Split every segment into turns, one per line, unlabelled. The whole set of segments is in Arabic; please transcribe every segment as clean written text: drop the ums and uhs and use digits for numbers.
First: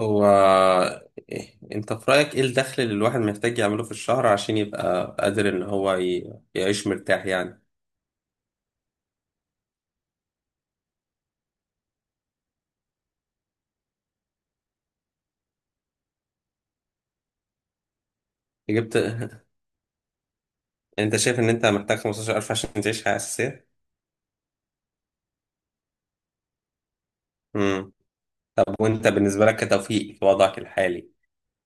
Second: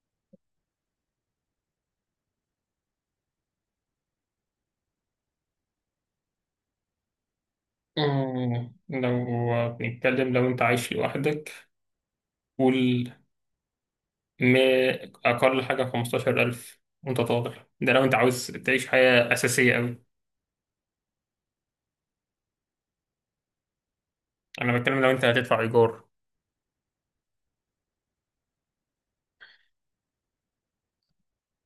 هو، إيه انت في رأيك ايه الدخل اللي الواحد محتاج يعمله في الشهر عشان يبقى قادر ان هو يعيش مرتاح يعني
لو بنتكلم، لو انت عايش لوحدك، قول ما اقل حاجه 15000 وانت طالع. ده لو انت عاوز تعيش
جبت.
حياه اساسيه قوي.
انت شايف ان انت محتاج 15,000 عشان تعيش حياة أساسية؟
انا بتكلم لو انت هتدفع ايجار.
امم طب وانت بالنسبة لك كتوفيق في وضعك الحالي،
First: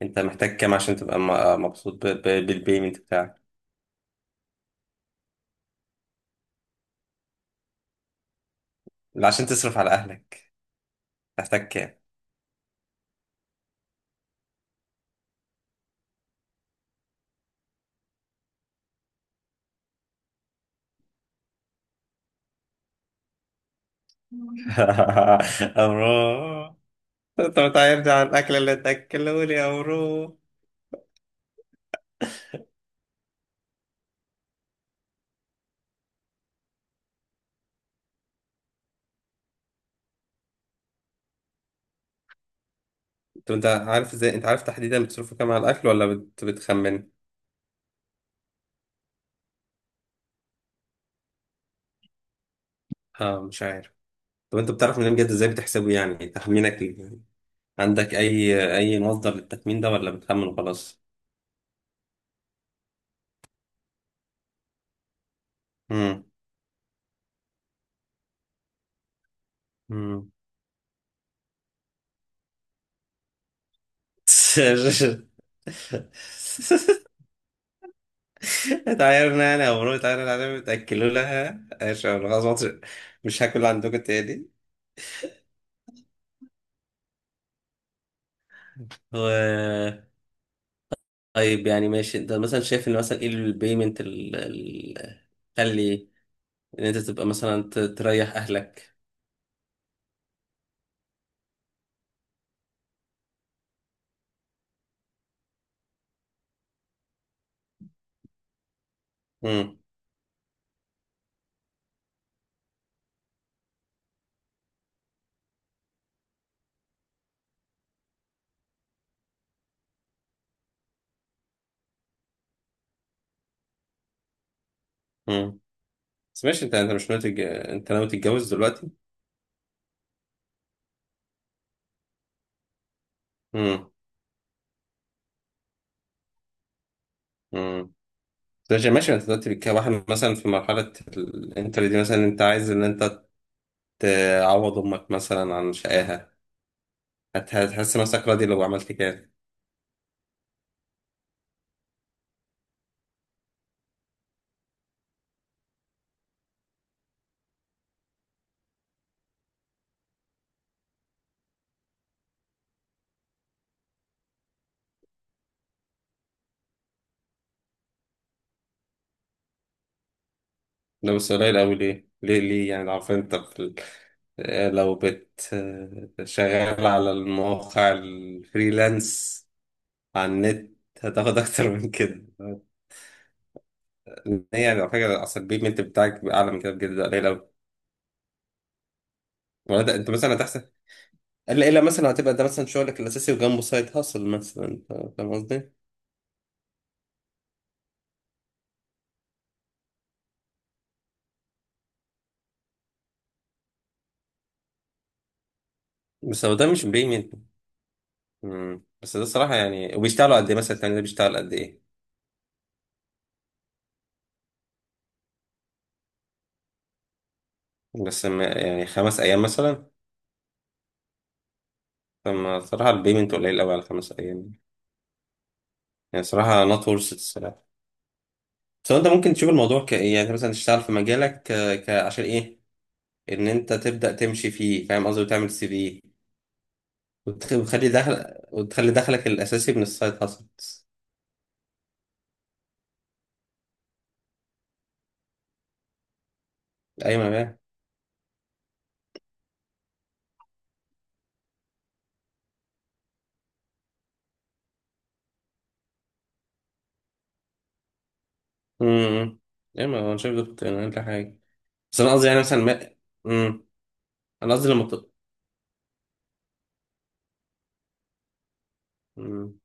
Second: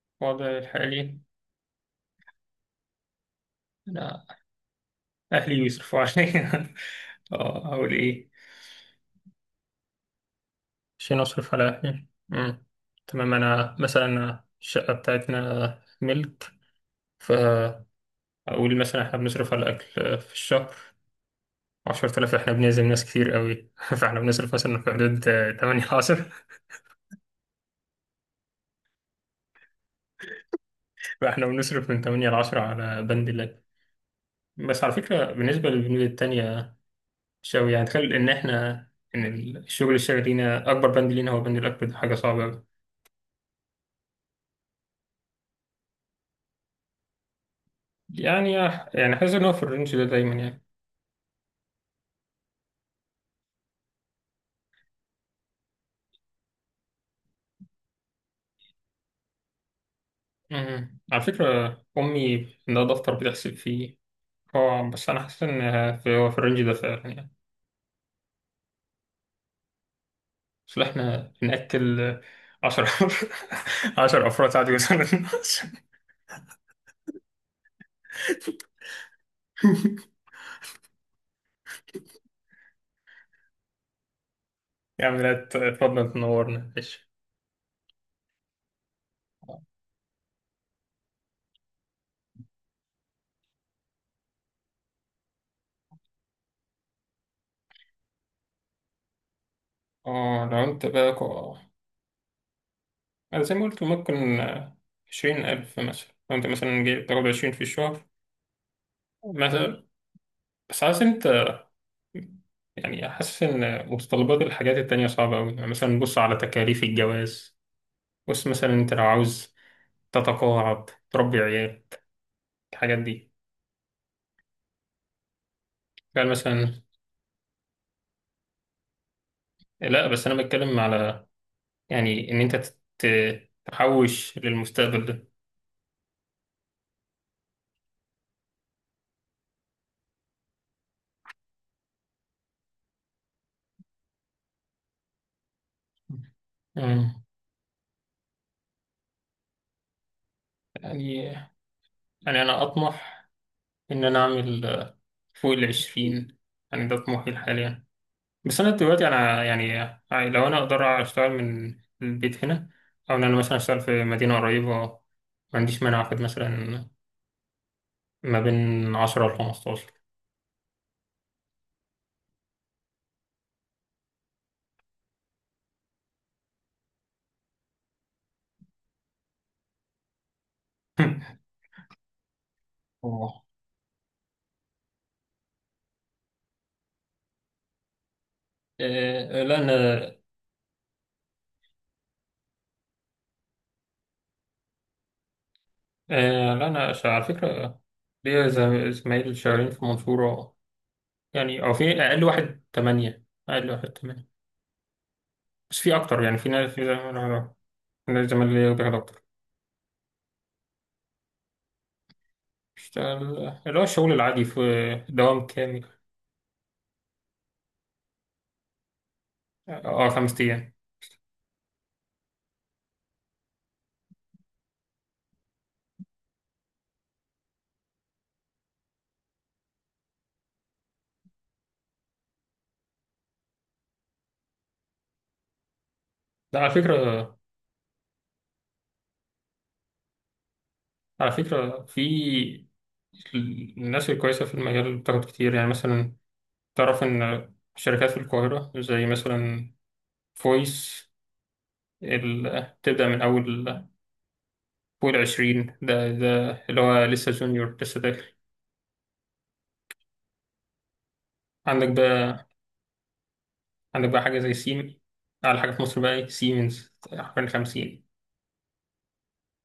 انت محتاج
الوضع
كام عشان تبقى
الحالي،
مبسوط بالبيمنت بتاعك؟
انا اهلي بيصرفوا عليا. اه، اقول ايه؟
لا، عشان تصرف على اهلك
عشان اصرف
محتاج
على
كام؟
اهلي. مم. تمام، انا مثلا الشقه بتاعتنا ملك، فاقول مثلا احنا بنصرف على الاكل في الشهر 10000. احنا بنعزم ناس كتير قوي فاحنا بنصرف مثلا في حدود 8 ل 10.
أمرو، انت بتعرفني على الاكل اللي تاكلوني يا أمرو.
فاحنا بنصرف من 8 ل 10 على بند اللاب. بس على فكرة، بالنسبة للبنود التانية شوي، يعني تخيل ان الشغل الشاغل لينا، اكبر بند لينا هو بند الاكبر، ده حاجة صعبة قوي.
طب انت عارف ازاي، انت عارف تحديدا بتصرفوا كام على الاكل ولا بتخمن؟
يعني يعني حاسس ان هو في الرينج ده دايما يعني.
اه، مش عارف. طب انت بتعرف منين بجد، ازاي بتحسبه يعني تخمينك ليه؟ يعني عندك اي مصدر للتخمين ده ولا بتخمن
مم.
وخلاص؟
على فكرة، امي عندها دفتر بتحسب فيه. هو بس انا حاسس ان
امم.
هو في الرينج ده فعلا يعني.
امم.
بس احنا بنأكل 10 10 افراد عادي مثلا.
اتعايرنا يعني يا مرو، اتعايرنا عليهم، تاكلوا لها ايش، أنا خلاص مش هاكل عندكم تاني.
يا عم لا، اتفضل تنورنا، ماشي.
و... طيب يعني ماشي، انت مثلا شايف ان مثلا ايه البيمنت اللي تخلي ان انت تبقى مثلا تريح اهلك؟
اه، لو انت بقى كو- أنا زي ما قلت ممكن 20000 مثلا. لو انت مثلا جاي تاخد 20 في الشهر
امم.
مثلا. بس عايز انت، يعني حاسس إن متطلبات الحاجات التانية صعبة أوي. يعني مثلا بص على تكاليف الجواز. بص مثلا، أنت لو عاوز تتقاعد، تربي عيال، الحاجات دي.
امم.
قال
بس ماشي، انت
مثلا.
انت مش ناوي انت ناوي تتجوز دلوقتي؟
لا، بس أنا بتكلم على يعني إن أنت
امم.
تحوش للمستقبل ده.
امم. ماشي ماشي، انت دلوقتي كواحد مثلا في مرحلة الانتر دي، مثلا انت عايز ان انت تعوض امك مثلا عن شقاها.
مم.
هتحس نفسك راضي لو عملت كده؟
يعني يعني أنا أطمح إن أنا أعمل، فوق 20. يعني ده طموحي حاليا. بس أنا دلوقتي أنا يعني لو أنا أقدر أشتغل من البيت هنا، أو إن أنا مثلا أشتغل في مدينة قريبة، ما عنديش مانع أخد مثلا ما بين 10 ل 15.
لو بس قليل قوي، ليه ليه ليه يعني؟ لو عارف انت في اه، لو اه، شغال على المواقع الفريلانس على النت هتاخد اكتر من كده.
أوه.
إن هي يعني على فكرة اصل البيمنت بتاعك بيبقى اعلى من كده بجد، ده قليل قوي.
آه، لا
ولا ده
أنا
انت مثلا هتحسن، الا الا مثلا هتبقى ده مثلا شغلك الاساسي وجنبه سايد هاسل مثلا انت، فاهم قصدي؟
آه، لا أنا ش- على فكرة ليا زمايل شغالين في المنصورة. يعني أو في أقل واحد 8، أقل واحد 8. بس في أكتر، يعني
بس
في
هو ده
ناس، في
مش
زمايل
بيمين.
أنا زمايل ليا بياخدوا
بس
أكتر.
ده الصراحه يعني. وبيشتغلوا قد ايه مثلا؟ التاني ده بيشتغل قد ايه؟
اشتغل اللي هو الشغل العادي في دوام كامل.
بس ما يعني خمس ايام مثلا؟
اه، 5 أيام.
فما صراحه البيمنت قليل قوي على خمس ايام. يعني صراحه نوت ورث الصراحه. بس هو انت ممكن تشوف الموضوع كايه، يعني انت مثلا تشتغل في مجالك عشان ايه ان انت تبدا تمشي فيه، فاهم قصدي، وتعمل سي في
ده على فكرة
وتخلي دخل وتخلي دخلك الاساسي من السايد هاسلز.
على فكرة في الناس الكويسة في المجال بتاخد كتير. يعني مثلا تعرف إن
ايوه.
شركات في القاهرة زي مثلا فويس، تبدأ من أول فوق 20. ده اللي هو لسه جونيور، لسه داخل.
امم. ايه ما هو انا شايف ده كنت اقل حاجه.
عندك
بس انا قصدي يعني
بقى
مثلا ما امم.
عندك بقى حاجة زي
انا قصدي
سيم. أعلى حاجة في مصر بقى سيمنز حوالي 50.
مم.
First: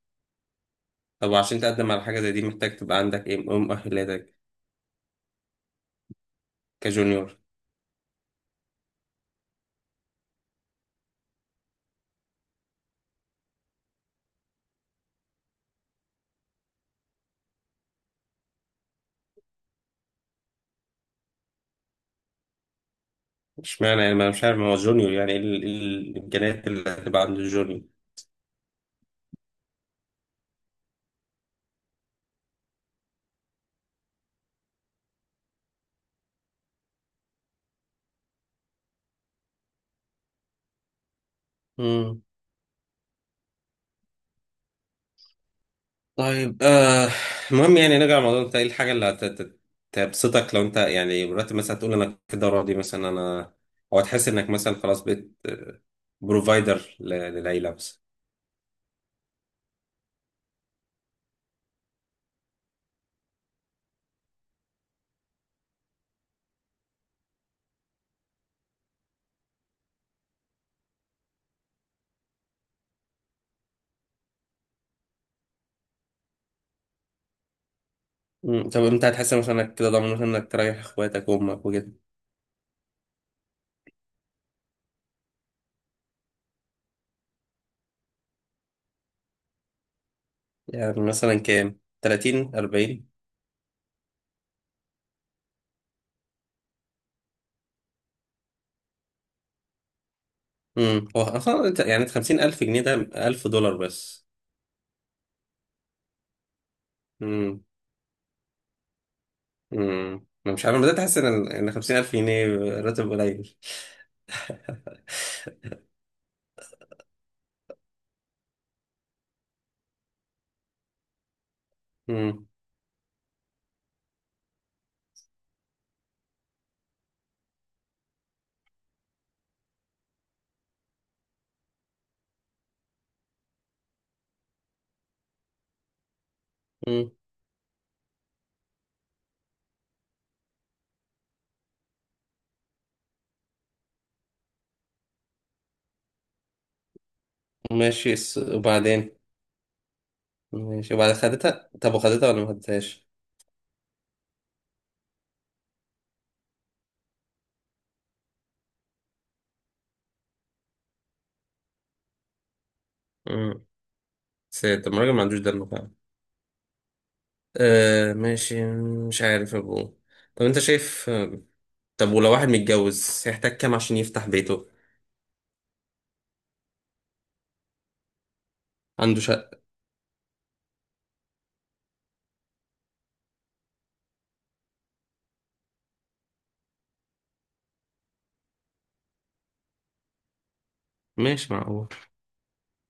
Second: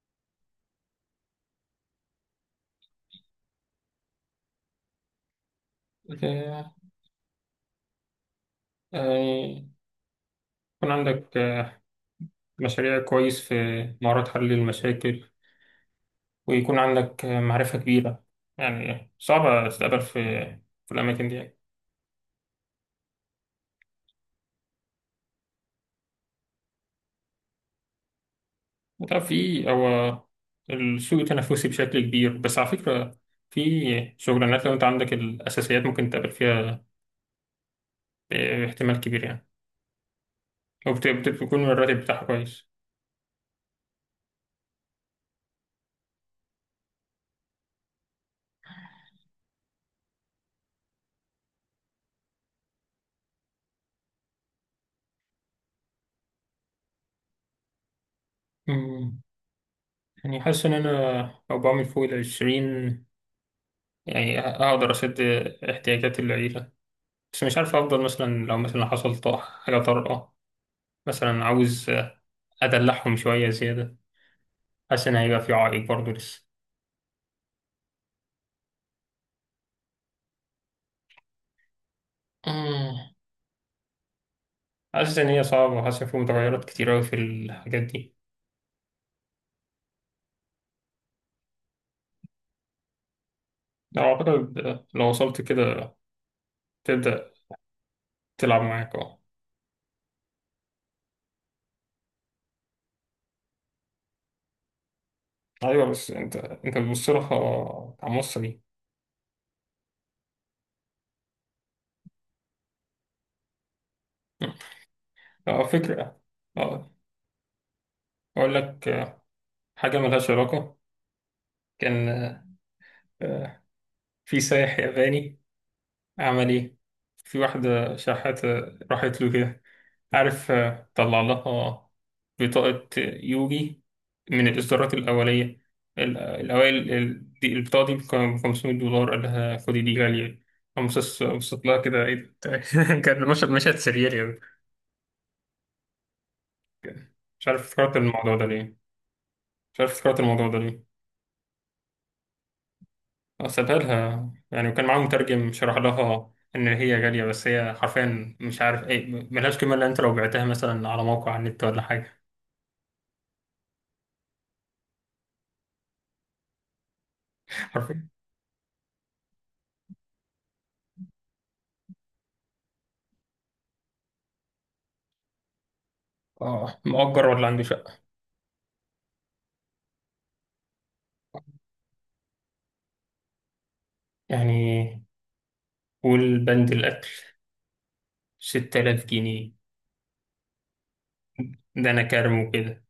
طب عشان تقدم على حاجه زي دي، محتاج تبقى عندك ايه، إيه مؤهلاتك
آه،
كجونيور؟
يعني يكون عندك مشاريع كويس في مهارات حل المشاكل، ويكون عندك معرفة كبيرة. يعني صعبة تتقابل في الأماكن دي يعني.
اشمعنى يعني، ما أنا مش عارف ما هو جونيور يعني ايه، إيه الامكانيات اللي هتبقى عند الجونيور؟
وطبعا في هو السوق التنافسي بشكل كبير. بس على فكرة، في شغلانات لو أنت عندك الأساسيات ممكن تقابل فيها احتمال كبير يعني، وبتكون الراتب
امم.
بتاعها كويس.
طيب آه، المهم يعني نرجع لموضوع انت ايه الحاجه اللي تبسطك لو انت يعني مرتب، مثلا تقول انا كده راضي مثلا انا، او تحس انك مثلا خلاص بقيت بروفايدر للعيله.
أمم، يعني حاسس إن أنا لو بعمل فوق 20، يعني أقدر أسد احتياجات العيلة. بس مش عارف أفضل مثلا لو مثلا حصل حاجة طارئة، مثلا عاوز أدلعهم شوية زيادة. حاسس إن هيبقى في عائق برضه لسه.
مم. طب انت هتحس مثلا انك كده ضامن مثلا انك تريح اخواتك وامك وكده؟
مم. حاسس إن هي صعبة، وحاسس إن في متغيرات كتير أوي في الحاجات دي.
يعني مثلا كام، 30 40؟
لو أعتقد لو وصلت كده تبدأ تلعب معاك أه.
امم. هو اصلا يعني 50,000 جنيه ده 1000 دولار بس.
أيوة، بس أنت بتبص
امم.
لها كمصري.
امم. انا مش عارف، أنا بدأت احس ان 50,000 جنيه راتب قليل.
أه، فكرة. أه، أقول لك حاجة ملهاش علاقة. كان
امم.
آه، في سايح ياباني، عمل إيه؟ في واحدة شحاتة راحت له كده. عارف، طلع لها بطاقة يوجي من الإصدارات الأولية، الأوائل،
امم.
البطاقة دي ب 500 دولار، قال لها خدي دي غالية. قامت بصت لها، كده إيه ده؟ كان مشهد سرير يعني. مش عارف افتكرت
ماشي
الموضوع ده ليه.
وبعدين.
مش عارف افتكرت الموضوع ده ليه.
ماشي، وبعد خدتها طب، وخدتها ولا ما خدتهاش؟
سابها لها يعني، وكان معاه مترجم شرح لها إن هي غالية، بس هي حرفيا مش عارف إيه، ملهاش قيمة إلا أنت لو بعتها مثلا على موقع على النت ولا حاجة.
امم. سيد، طب ما الراجل ما عندوش دم فعلا؟
حرفيا.
آه ماشي. مش عارف يا ابو. طب انت شايف، طب ولو واحد متجوز هيحتاج كام عشان يفتح بيته؟
اه، مؤجر ولا عنده شقة؟
عنده شقة.
يعني، والبند الأكل 6000 جنيه.
ماشي معقول.
ده أنا كارمه كده.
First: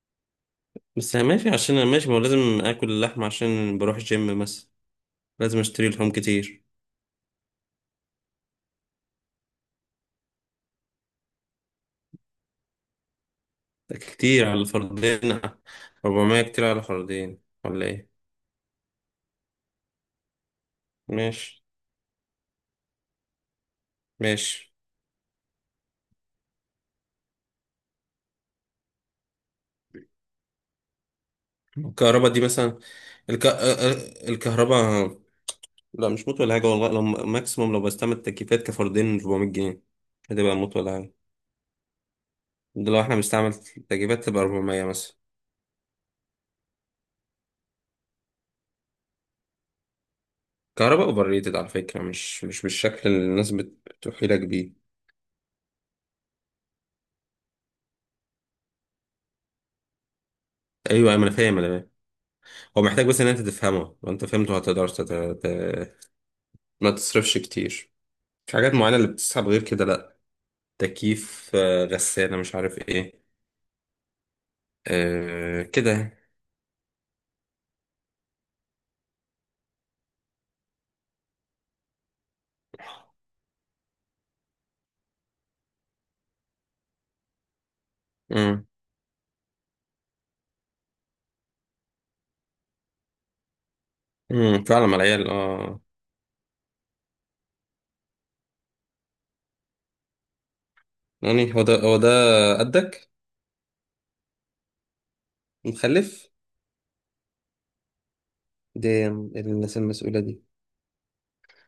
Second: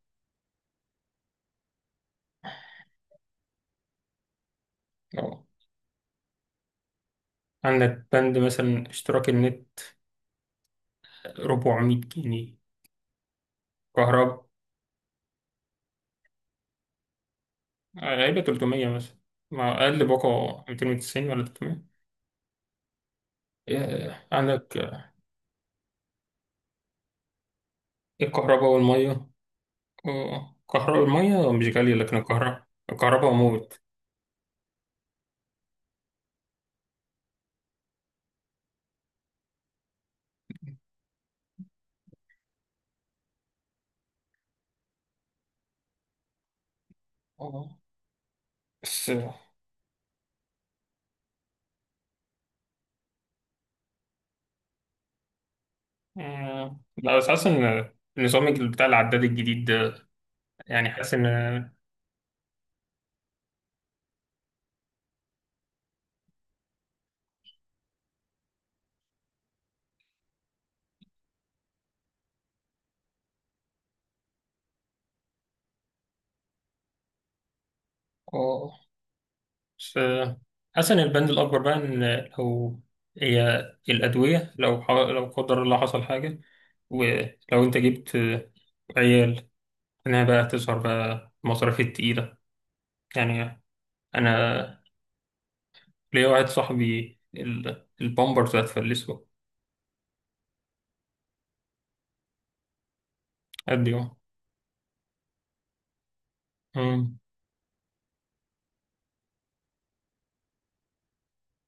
بس يعني ماشي، عشان انا ماشي ما هو لازم اكل اللحمة عشان بروح جيم مثلا،
أه،
لازم اشتري لحوم كتير.
عندك بند مثلا اشتراك النت 400 جنيه.
ده
كهرباء
كتير على الفردين. 400 كتير على الفردين ولا ايه؟
غالبا 300 مثلا، مع أقل باقة 290 ولا
ماشي.
300.
ماشي.
عندك الكهرباء والمية. الكهرباء والمية مش غالية، لكن
الكهرباء دي
الكهرباء
مثلا،
الكهرباء موت.
الكهرباء، لا مش موت ولا حاجة والله. لو ماكسيموم لو بستعمل تكييفات كفردين 400 جنيه، هتبقى موت ولا حاجة. ده لو احنا بنستعمل تكييفات تبقى 400 مثلا.
آه، بس
كهرباء اوفر ريتد على فكره، مش بالشكل اللي الناس بتوحي لك بيه.
لا بس حاسس إن النظام بتاع العداد الجديد ده، يعني
ايوه
حاسس
ايوه،
إن،
انا فاهم. هو محتاج بس ان انت تفهمه، لو انت فهمته هتقدر ت... ما تصرفش كتير. في حاجات معينه اللي بتسحب غير كده، لا. تكييف آه، غساله مش عارف ايه، آه كده.
آه، بس حسن البند الأكبر بقى إن لو هي الأدوية، لو قدر الله حصل حاجة، ولو أنت جبت
امم.
عيال، إنها بقى تظهر بقى المصاريف التقيلة. يعني
امم.
أنا
فعلا مع العيال اه.
ليا واحد صاحبي، البامبرز هتفلسه.
يعني هو ده. قدك
قد يوم.
مخلف؟
مم.
دي الناس المسؤوله دي.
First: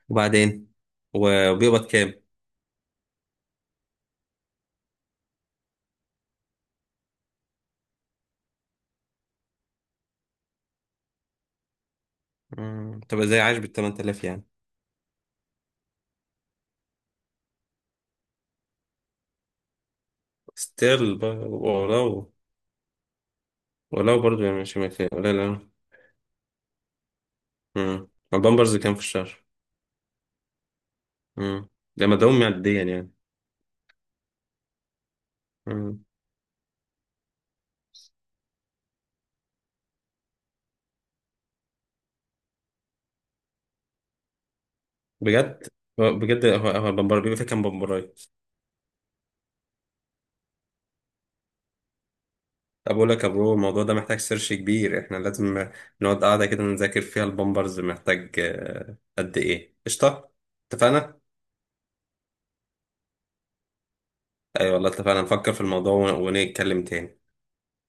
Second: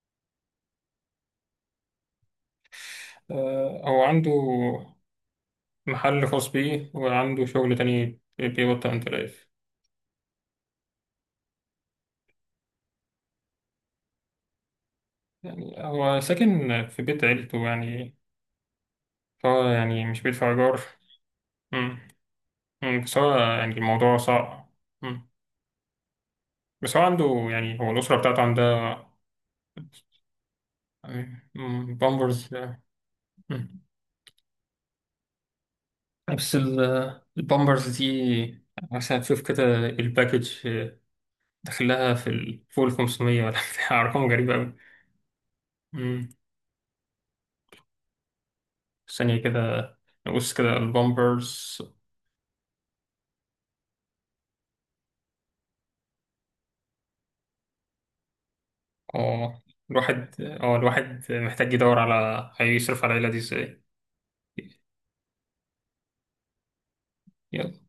وبعدين وبيقبض كام؟
هو عنده محل خاص بيه وعنده شغل تاني بيقبض 8000.
مم، تبقى زي عايش بال 8000 يعني.
يعني هو ساكن في بيت عيلته يعني، فهو يعني مش بيدفع إيجار.
ستيل.
بس هو يعني الموضوع
ولو برضو يعني
صعب.
مش مثال،
مم.
لا لا.
بس هو عنده، يعني هو
امم.
الأسرة بتاعته
البامبرز كام في
عندها.
الشهر؟
يعني،
امم.
مم،
ده مدعوم
بامبرز.
معديا يعني.
مم.
امم.
بس البامبرز دي، مثلا تشوف كده الباكج داخلها في فوق ال 500 ولا بتاع أرقام غريبة أوي.
بجد
مم.
هو البامبر بيبقى فيه كام بامبرايه؟
ثانية كده، نبص كده البامبرز.
طب اقول لك يا برو، الموضوع ده محتاج سيرش كبير. احنا لازم نقعد قاعده كده نذاكر فيها البامبرز محتاج آه، قد
اه
ايه قشطه. اتفقنا.
الواحد محتاج يدور على هيصرف على العيلة دي ازاي.
اي أيوة والله اتفقنا نفكر في الموضوع ونتكلم تاني.
يلا.